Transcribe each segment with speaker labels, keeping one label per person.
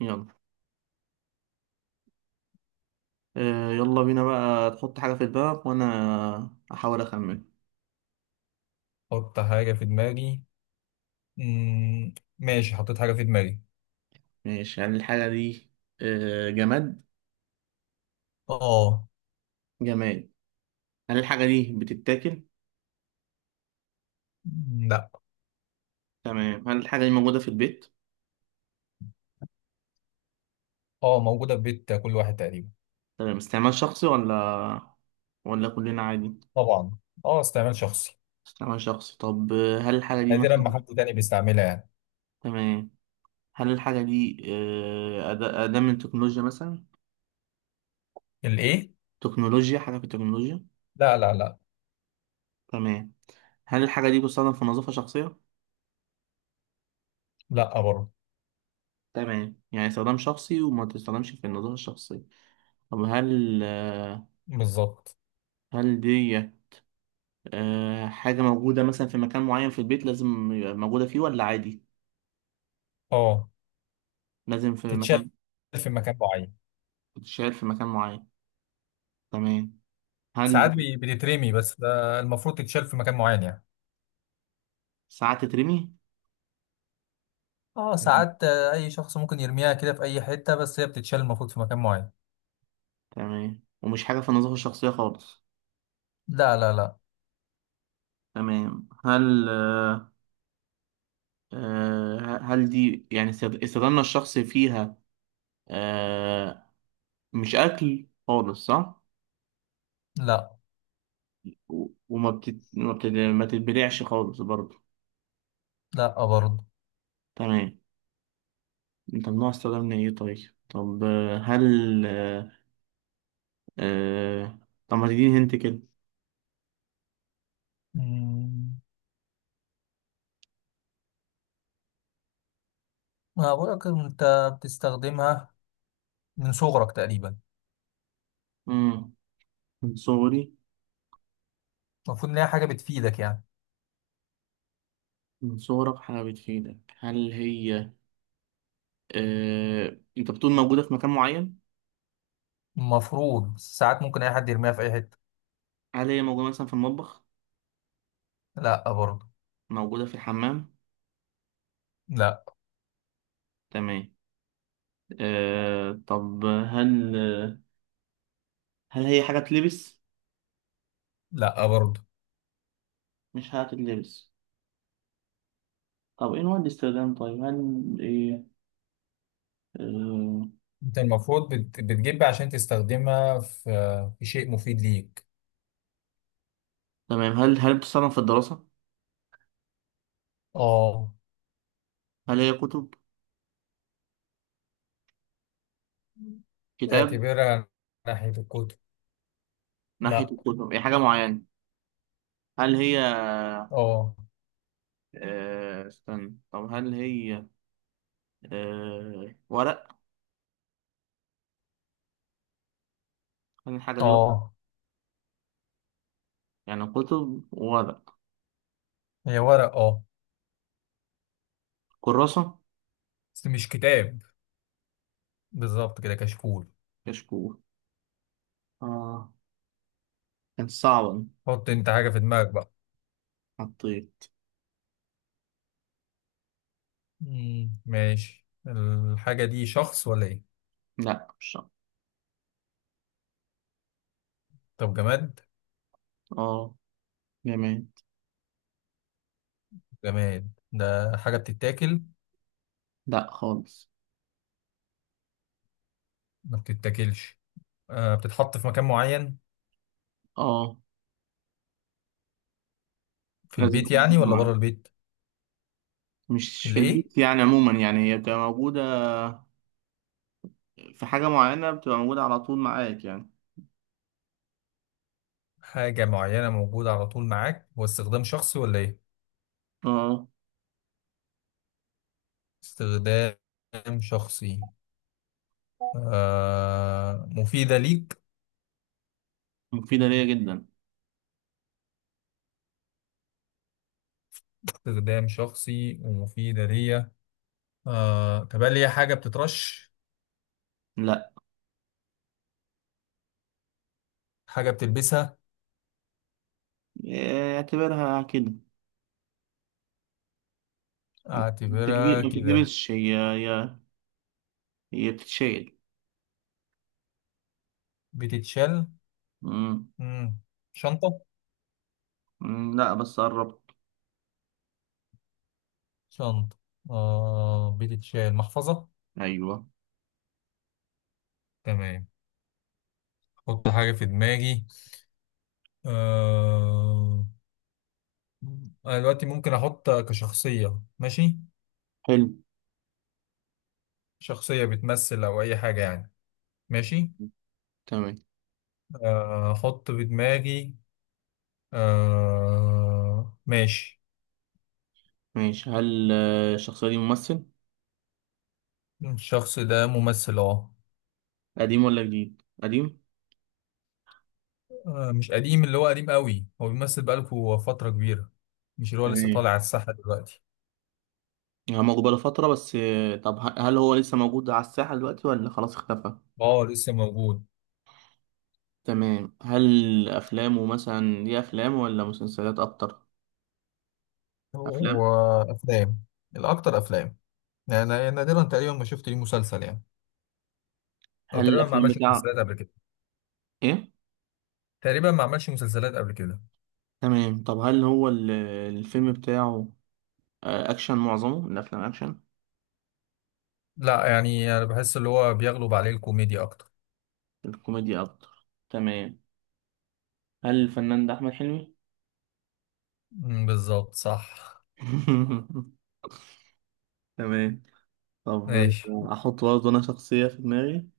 Speaker 1: يلا. يلا بينا بقى تحط حاجة في دماغك وأنا أحاول أخمن.
Speaker 2: احط حاجة في دماغي. مم. ماشي، حطيت حاجة في دماغي.
Speaker 1: ماشي، هل الحاجة دي جماد؟
Speaker 2: اه.
Speaker 1: جماد. هل الحاجة دي بتتاكل؟
Speaker 2: مم، لا.
Speaker 1: تمام. هل الحاجة دي موجودة في البيت؟
Speaker 2: اه، موجودة في بيت كل واحد تقريبا.
Speaker 1: تمام، استعمال شخصي ولا كلنا عادي؟
Speaker 2: طبعا. اه، استعمال شخصي.
Speaker 1: استعمال شخصي. طب هل الحاجة دي
Speaker 2: نادرا ما
Speaker 1: مثلا.
Speaker 2: حد تاني بيستعملها يعني.
Speaker 1: تمام. هل الحاجة دي أداة من تكنولوجيا مثلا؟
Speaker 2: الايه.
Speaker 1: تكنولوجيا؟ حاجة في التكنولوجيا؟
Speaker 2: لا لا لا.
Speaker 1: تمام. هل الحاجة دي بتستخدم في نظافة شخصية؟
Speaker 2: لا برضه.
Speaker 1: تمام، يعني استخدام شخصي وما تستخدمش في النظافة الشخصية. طب هل آه،
Speaker 2: بالظبط.
Speaker 1: هل دي حاجة موجودة مثلا في مكان معين في البيت، لازم يبقى موجودة فيه ولا عادي؟
Speaker 2: اه،
Speaker 1: لازم في
Speaker 2: تتشال
Speaker 1: مكان.
Speaker 2: في مكان معين.
Speaker 1: بتتشال في مكان معين. تمام.
Speaker 2: ساعات
Speaker 1: هل
Speaker 2: بتترمي، بس ده المفروض تتشال في مكان معين يعني.
Speaker 1: ساعات تترمي؟
Speaker 2: اه
Speaker 1: مم.
Speaker 2: ساعات، اي شخص ممكن يرميها كده في اي حتة، بس هي بتتشال المفروض في مكان معين.
Speaker 1: تمام، ومش حاجة في النظافة الشخصية خالص.
Speaker 2: لا لا لا
Speaker 1: تمام. هل آه، آه، هل دي، يعني استخدامنا الشخصي فيها، آه، مش أكل خالص، صح؟
Speaker 2: لا.
Speaker 1: و- وما بتت... ما بتت... ما تتبلعش خالص برضه.
Speaker 2: لا برضه.
Speaker 1: تمام. طب، نوع السعودة من ايه طيب؟ طب هل آه... طب ما تديني هنت كده.
Speaker 2: مم. ما بقولك انت بتستخدمها من صغرك تقريبا.
Speaker 1: مم. من صغري.
Speaker 2: المفروض ان هي حاجه بتفيدك يعني.
Speaker 1: من صغرك حاجة بتفيدك. انت بتقول موجودة في مكان معين.
Speaker 2: المفروض، بس ساعات ممكن اي حد يرميها في اي حته.
Speaker 1: هل هي موجودة مثلا في المطبخ؟
Speaker 2: لا برضه.
Speaker 1: موجودة في الحمام؟
Speaker 2: لا.
Speaker 1: تمام. طب، هل هي حاجة تلبس؟
Speaker 2: لا برضه.
Speaker 1: مش حاجة تلبس. طب ايه نوع الاستخدام طيب؟ آه...
Speaker 2: انت المفروض بتجيب عشان تستخدمها في شيء مفيد ليك.
Speaker 1: تمام. هل بتستخدم في الدراسة؟
Speaker 2: اه.
Speaker 1: هل هي كتب؟ كتاب؟
Speaker 2: اعتبرها ناحية الكتب.
Speaker 1: ناحية
Speaker 2: لا.
Speaker 1: الكتب. هي حاجة معينة؟ هل هي
Speaker 2: اه.
Speaker 1: آه، استنى. طب هل هي آه، ورق؟ هل الحاجة دي ورق؟
Speaker 2: اه،
Speaker 1: يعني كتب وورق؟
Speaker 2: هي ورق اه.
Speaker 1: كراسة؟
Speaker 2: بس مش كتاب. بالظبط كده، كشكول.
Speaker 1: كشكول. اه، كانت صعبة دي.
Speaker 2: حط انت حاجة في دماغك بقى.
Speaker 1: حطيت.
Speaker 2: مم. ماشي، الحاجة دي شخص ولا ايه؟
Speaker 1: لا، مش صعب.
Speaker 2: طب جماد.
Speaker 1: اه. جميل.
Speaker 2: جماد ده حاجة بتتاكل؟
Speaker 1: لا خالص.
Speaker 2: ما بتتاكلش. آه بتتحط في مكان معين.
Speaker 1: اه.
Speaker 2: في
Speaker 1: لازم
Speaker 2: البيت
Speaker 1: تكون في
Speaker 2: يعني ولا بره
Speaker 1: معاك،
Speaker 2: البيت؟
Speaker 1: مش في
Speaker 2: اللي ايه.
Speaker 1: البيت يعني، عموما يعني هي بتبقى موجودة في حاجة معينة، بتبقى موجودة على طول معاك يعني.
Speaker 2: حاجة معينة موجودة على طول معاك، هو استخدام شخصي ولا ايه؟
Speaker 1: اه،
Speaker 2: استخدام شخصي. آه مفيدة ليك.
Speaker 1: مفيدة ليا جدا.
Speaker 2: استخدام شخصي ومفيدة ليا. آه طب هل هي حاجة بتترش؟
Speaker 1: لا،
Speaker 2: حاجة بتلبسها؟
Speaker 1: إيه، اعتبرها كده.
Speaker 2: اعتبرها
Speaker 1: ما
Speaker 2: كده.
Speaker 1: تتلبسش. هي بتتشيل.
Speaker 2: بتتشال.
Speaker 1: مم.
Speaker 2: مم. شنطة؟
Speaker 1: مم، لا، بس قربت.
Speaker 2: شنطة. آه بتتشال محفظة.
Speaker 1: ايوه.
Speaker 2: تمام. احط حاجة في دماغي. أه... انا دلوقتي ممكن احط كشخصية ماشي.
Speaker 1: حلو.
Speaker 2: شخصية بتمثل او اي حاجة يعني. ماشي.
Speaker 1: تمام.
Speaker 2: آه، احط في دماغي. ماشي.
Speaker 1: ماشي. هل الشخصية دي ممثل؟
Speaker 2: الشخص ده ممثل اه.
Speaker 1: قديم ولا جديد؟ قديم.
Speaker 2: آه، مش قديم اللي هو قديم قوي، هو بيمثل بقاله فترة كبيرة. مش اللي هو لسه
Speaker 1: تمام.
Speaker 2: طالع على الساحة دلوقتي.
Speaker 1: هو موجود بقاله فترة، بس هل هو لسه موجود على الساحة دلوقتي ولا خلاص اختفى؟
Speaker 2: اه لسه موجود.
Speaker 1: تمام. هل أفلامه مثلا دي أفلام ولا مسلسلات أكتر؟ أفلام.
Speaker 2: هو افلام. الاكتر افلام. يعني أنا نادرا تقريبا ما شفت ليه مسلسل يعني. او
Speaker 1: هل
Speaker 2: تقريبا ما
Speaker 1: الأفلام
Speaker 2: عملش
Speaker 1: بتاعه
Speaker 2: مسلسلات قبل كده.
Speaker 1: إيه؟
Speaker 2: تقريبا ما عملش مسلسلات قبل كده.
Speaker 1: تمام. طب هل هو الفيلم بتاعه أكشن؟ معظمه الأفلام أكشن؟
Speaker 2: لا، يعني انا بحس اللي هو بيغلب عليه الكوميديا اكتر.
Speaker 1: الكوميديا أكتر. تمام. هل الفنان ده أحمد حلمي؟
Speaker 2: مم، بالظبط صح.
Speaker 1: تمام. طب،
Speaker 2: ماشي.
Speaker 1: أحط برضه أنا شخصية في دماغي.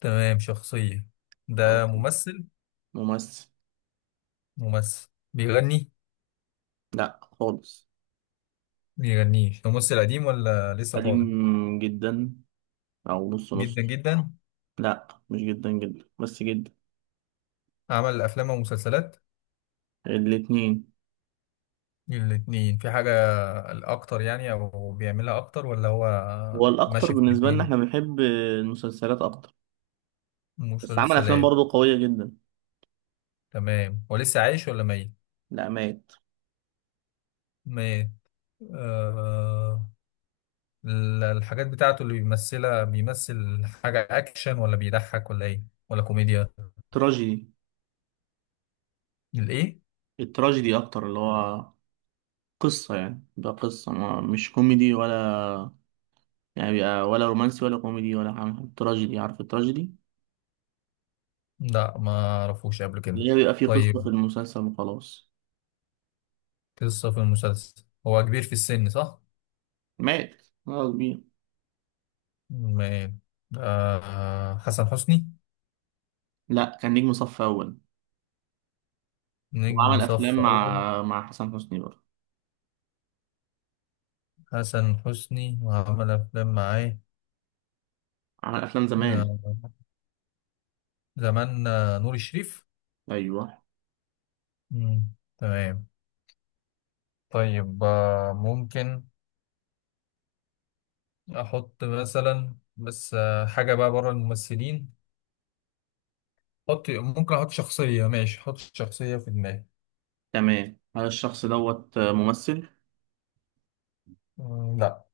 Speaker 2: تمام شخصية.
Speaker 1: أو
Speaker 2: ده ممثل.
Speaker 1: ممثل.
Speaker 2: ممثل بيغني؟
Speaker 1: لأ خالص.
Speaker 2: بيغنيش؟ ده ممثل قديم ولا لسه طالع؟
Speaker 1: قديم جدا. أو نص
Speaker 2: جدا
Speaker 1: نص.
Speaker 2: جدا.
Speaker 1: لأ، مش جدا جدا بس جدا.
Speaker 2: عمل افلام ومسلسلات.
Speaker 1: الاتنين.
Speaker 2: الاتنين في حاجة الاكتر يعني، او بيعملها اكتر ولا هو؟
Speaker 1: هو الأكتر.
Speaker 2: ماشي في
Speaker 1: بالنسبة لنا،
Speaker 2: الاتنين.
Speaker 1: إحنا بنحب المسلسلات أكتر. بس عمل أفلام
Speaker 2: مسلسلات.
Speaker 1: برضه قوية جدا.
Speaker 2: تمام، هو لسه عايش ولا ميت؟
Speaker 1: لأ، مات.
Speaker 2: ميت. آه الحاجات بتاعته اللي بيمثلها، بيمثل حاجة أكشن ولا بيضحك ولا إيه؟ ولا كوميديا.
Speaker 1: تراجيدي.
Speaker 2: الإيه؟
Speaker 1: التراجيدي أكتر، اللي هو قصة، يعني ده قصة ما، مش كوميدي ولا، يعني بيبقى، ولا رومانسي ولا كوميدي ولا حاجة، تراجيدي. عارف التراجيدي؟
Speaker 2: لا ما أعرفوش قبل كده.
Speaker 1: اللي هي بيبقى فيه قصة في
Speaker 2: طيب.
Speaker 1: المسلسل وخلاص.
Speaker 2: قصة في المسلسل هو كبير في السن صح؟
Speaker 1: مات خلاص. كبير.
Speaker 2: مال. آه حسن حسني.
Speaker 1: لا، كان نجم صف أول.
Speaker 2: نجم
Speaker 1: وعمل أفلام
Speaker 2: صف أول.
Speaker 1: مع حسن حسني برضه.
Speaker 2: حسن حسني وعمل أفلام معاه.
Speaker 1: عمل أفلام زمان.
Speaker 2: آه زمان. آه، نور الشريف.
Speaker 1: أيوه.
Speaker 2: مم. تمام. طيب ممكن أحط مثلا بس حاجة بقى بره الممثلين. حط ممكن احط شخصية ماشي. حط شخصية في دماغي.
Speaker 1: تمام. هل الشخص دوت ممثل؟
Speaker 2: مم، لا.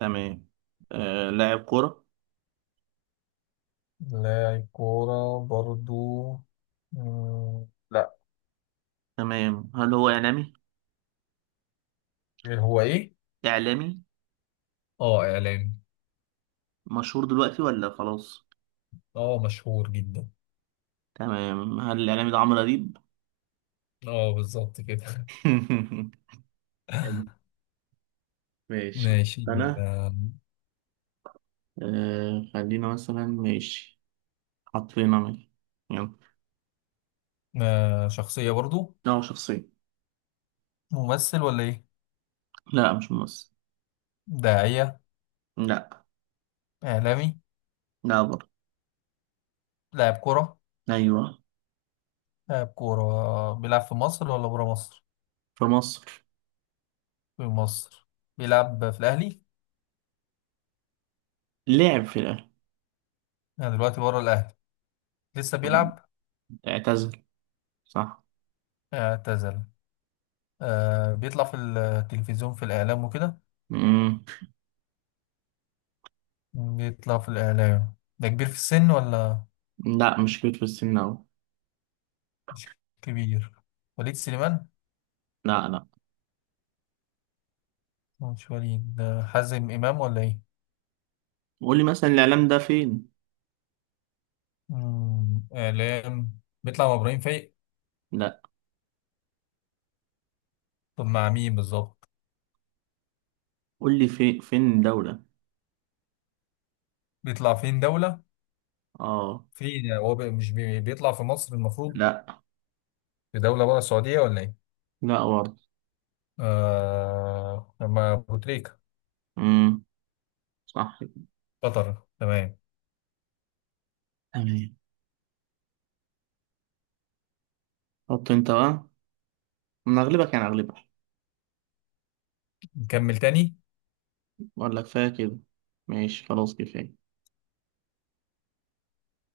Speaker 1: تمام. لاعب كورة؟
Speaker 2: لاعب كورة برضو. مم، لا.
Speaker 1: تمام. هل هو إعلامي؟
Speaker 2: هو ايه؟
Speaker 1: إعلامي.
Speaker 2: اه اعلامي.
Speaker 1: مشهور دلوقتي ولا خلاص؟
Speaker 2: اه مشهور جدا.
Speaker 1: تمام. هل الإعلامي ده عمرو أديب؟
Speaker 2: اه بالظبط كده.
Speaker 1: حلو. ماشي،
Speaker 2: ماشي،
Speaker 1: أنا. خلينا مثلا ماشي، حاطين، انا. يلا.
Speaker 2: شخصية برضو.
Speaker 1: لا، هو شخصية.
Speaker 2: ممثل ولا ايه؟
Speaker 1: لا مش ممثل.
Speaker 2: داعية.
Speaker 1: لا.
Speaker 2: اعلامي.
Speaker 1: لا برضه.
Speaker 2: لاعب كورة.
Speaker 1: أيوه.
Speaker 2: لاعب كورة بيلعب في مصر ولا برا مصر؟
Speaker 1: في مصر.
Speaker 2: في مصر. بيلعب في الاهلي؟
Speaker 1: لعب في الاهلي.
Speaker 2: يعني دلوقتي برا الاهلي لسه بيلعب؟
Speaker 1: اعتزل. صح.
Speaker 2: اعتزل. آه بيطلع في التلفزيون في الإعلام وكده.
Speaker 1: مم.
Speaker 2: بيطلع في الإعلام، ده كبير في السن ولا؟
Speaker 1: لا، مش كبير في السن أوي.
Speaker 2: مش كبير. وليد سليمان.
Speaker 1: لا، لا.
Speaker 2: مش وليد، ده حازم إمام ولا إيه؟
Speaker 1: قول لي، مثلا الإعلام ده فين؟
Speaker 2: مم، إعلام بيطلع مع إبراهيم فايق.
Speaker 1: لا.
Speaker 2: طب مع مين بالظبط؟
Speaker 1: قول لي في فين دولة.
Speaker 2: بيطلع فين دولة.
Speaker 1: اه.
Speaker 2: فين يعني، هو بي- مش بي- بيطلع في مصر المفروض.
Speaker 1: لا.
Speaker 2: في دولة بره السعودية ولا إيه؟
Speaker 1: لا برضه.
Speaker 2: آه ما أبو تريكة.
Speaker 1: امم. صح كده.
Speaker 2: قطر. تمام.
Speaker 1: تمام. حط انت بقى. انا اغلبك، يعني اغلبك.
Speaker 2: نكمل تاني.
Speaker 1: ولا كفايه كده؟ ماشي، خلاص كفايه.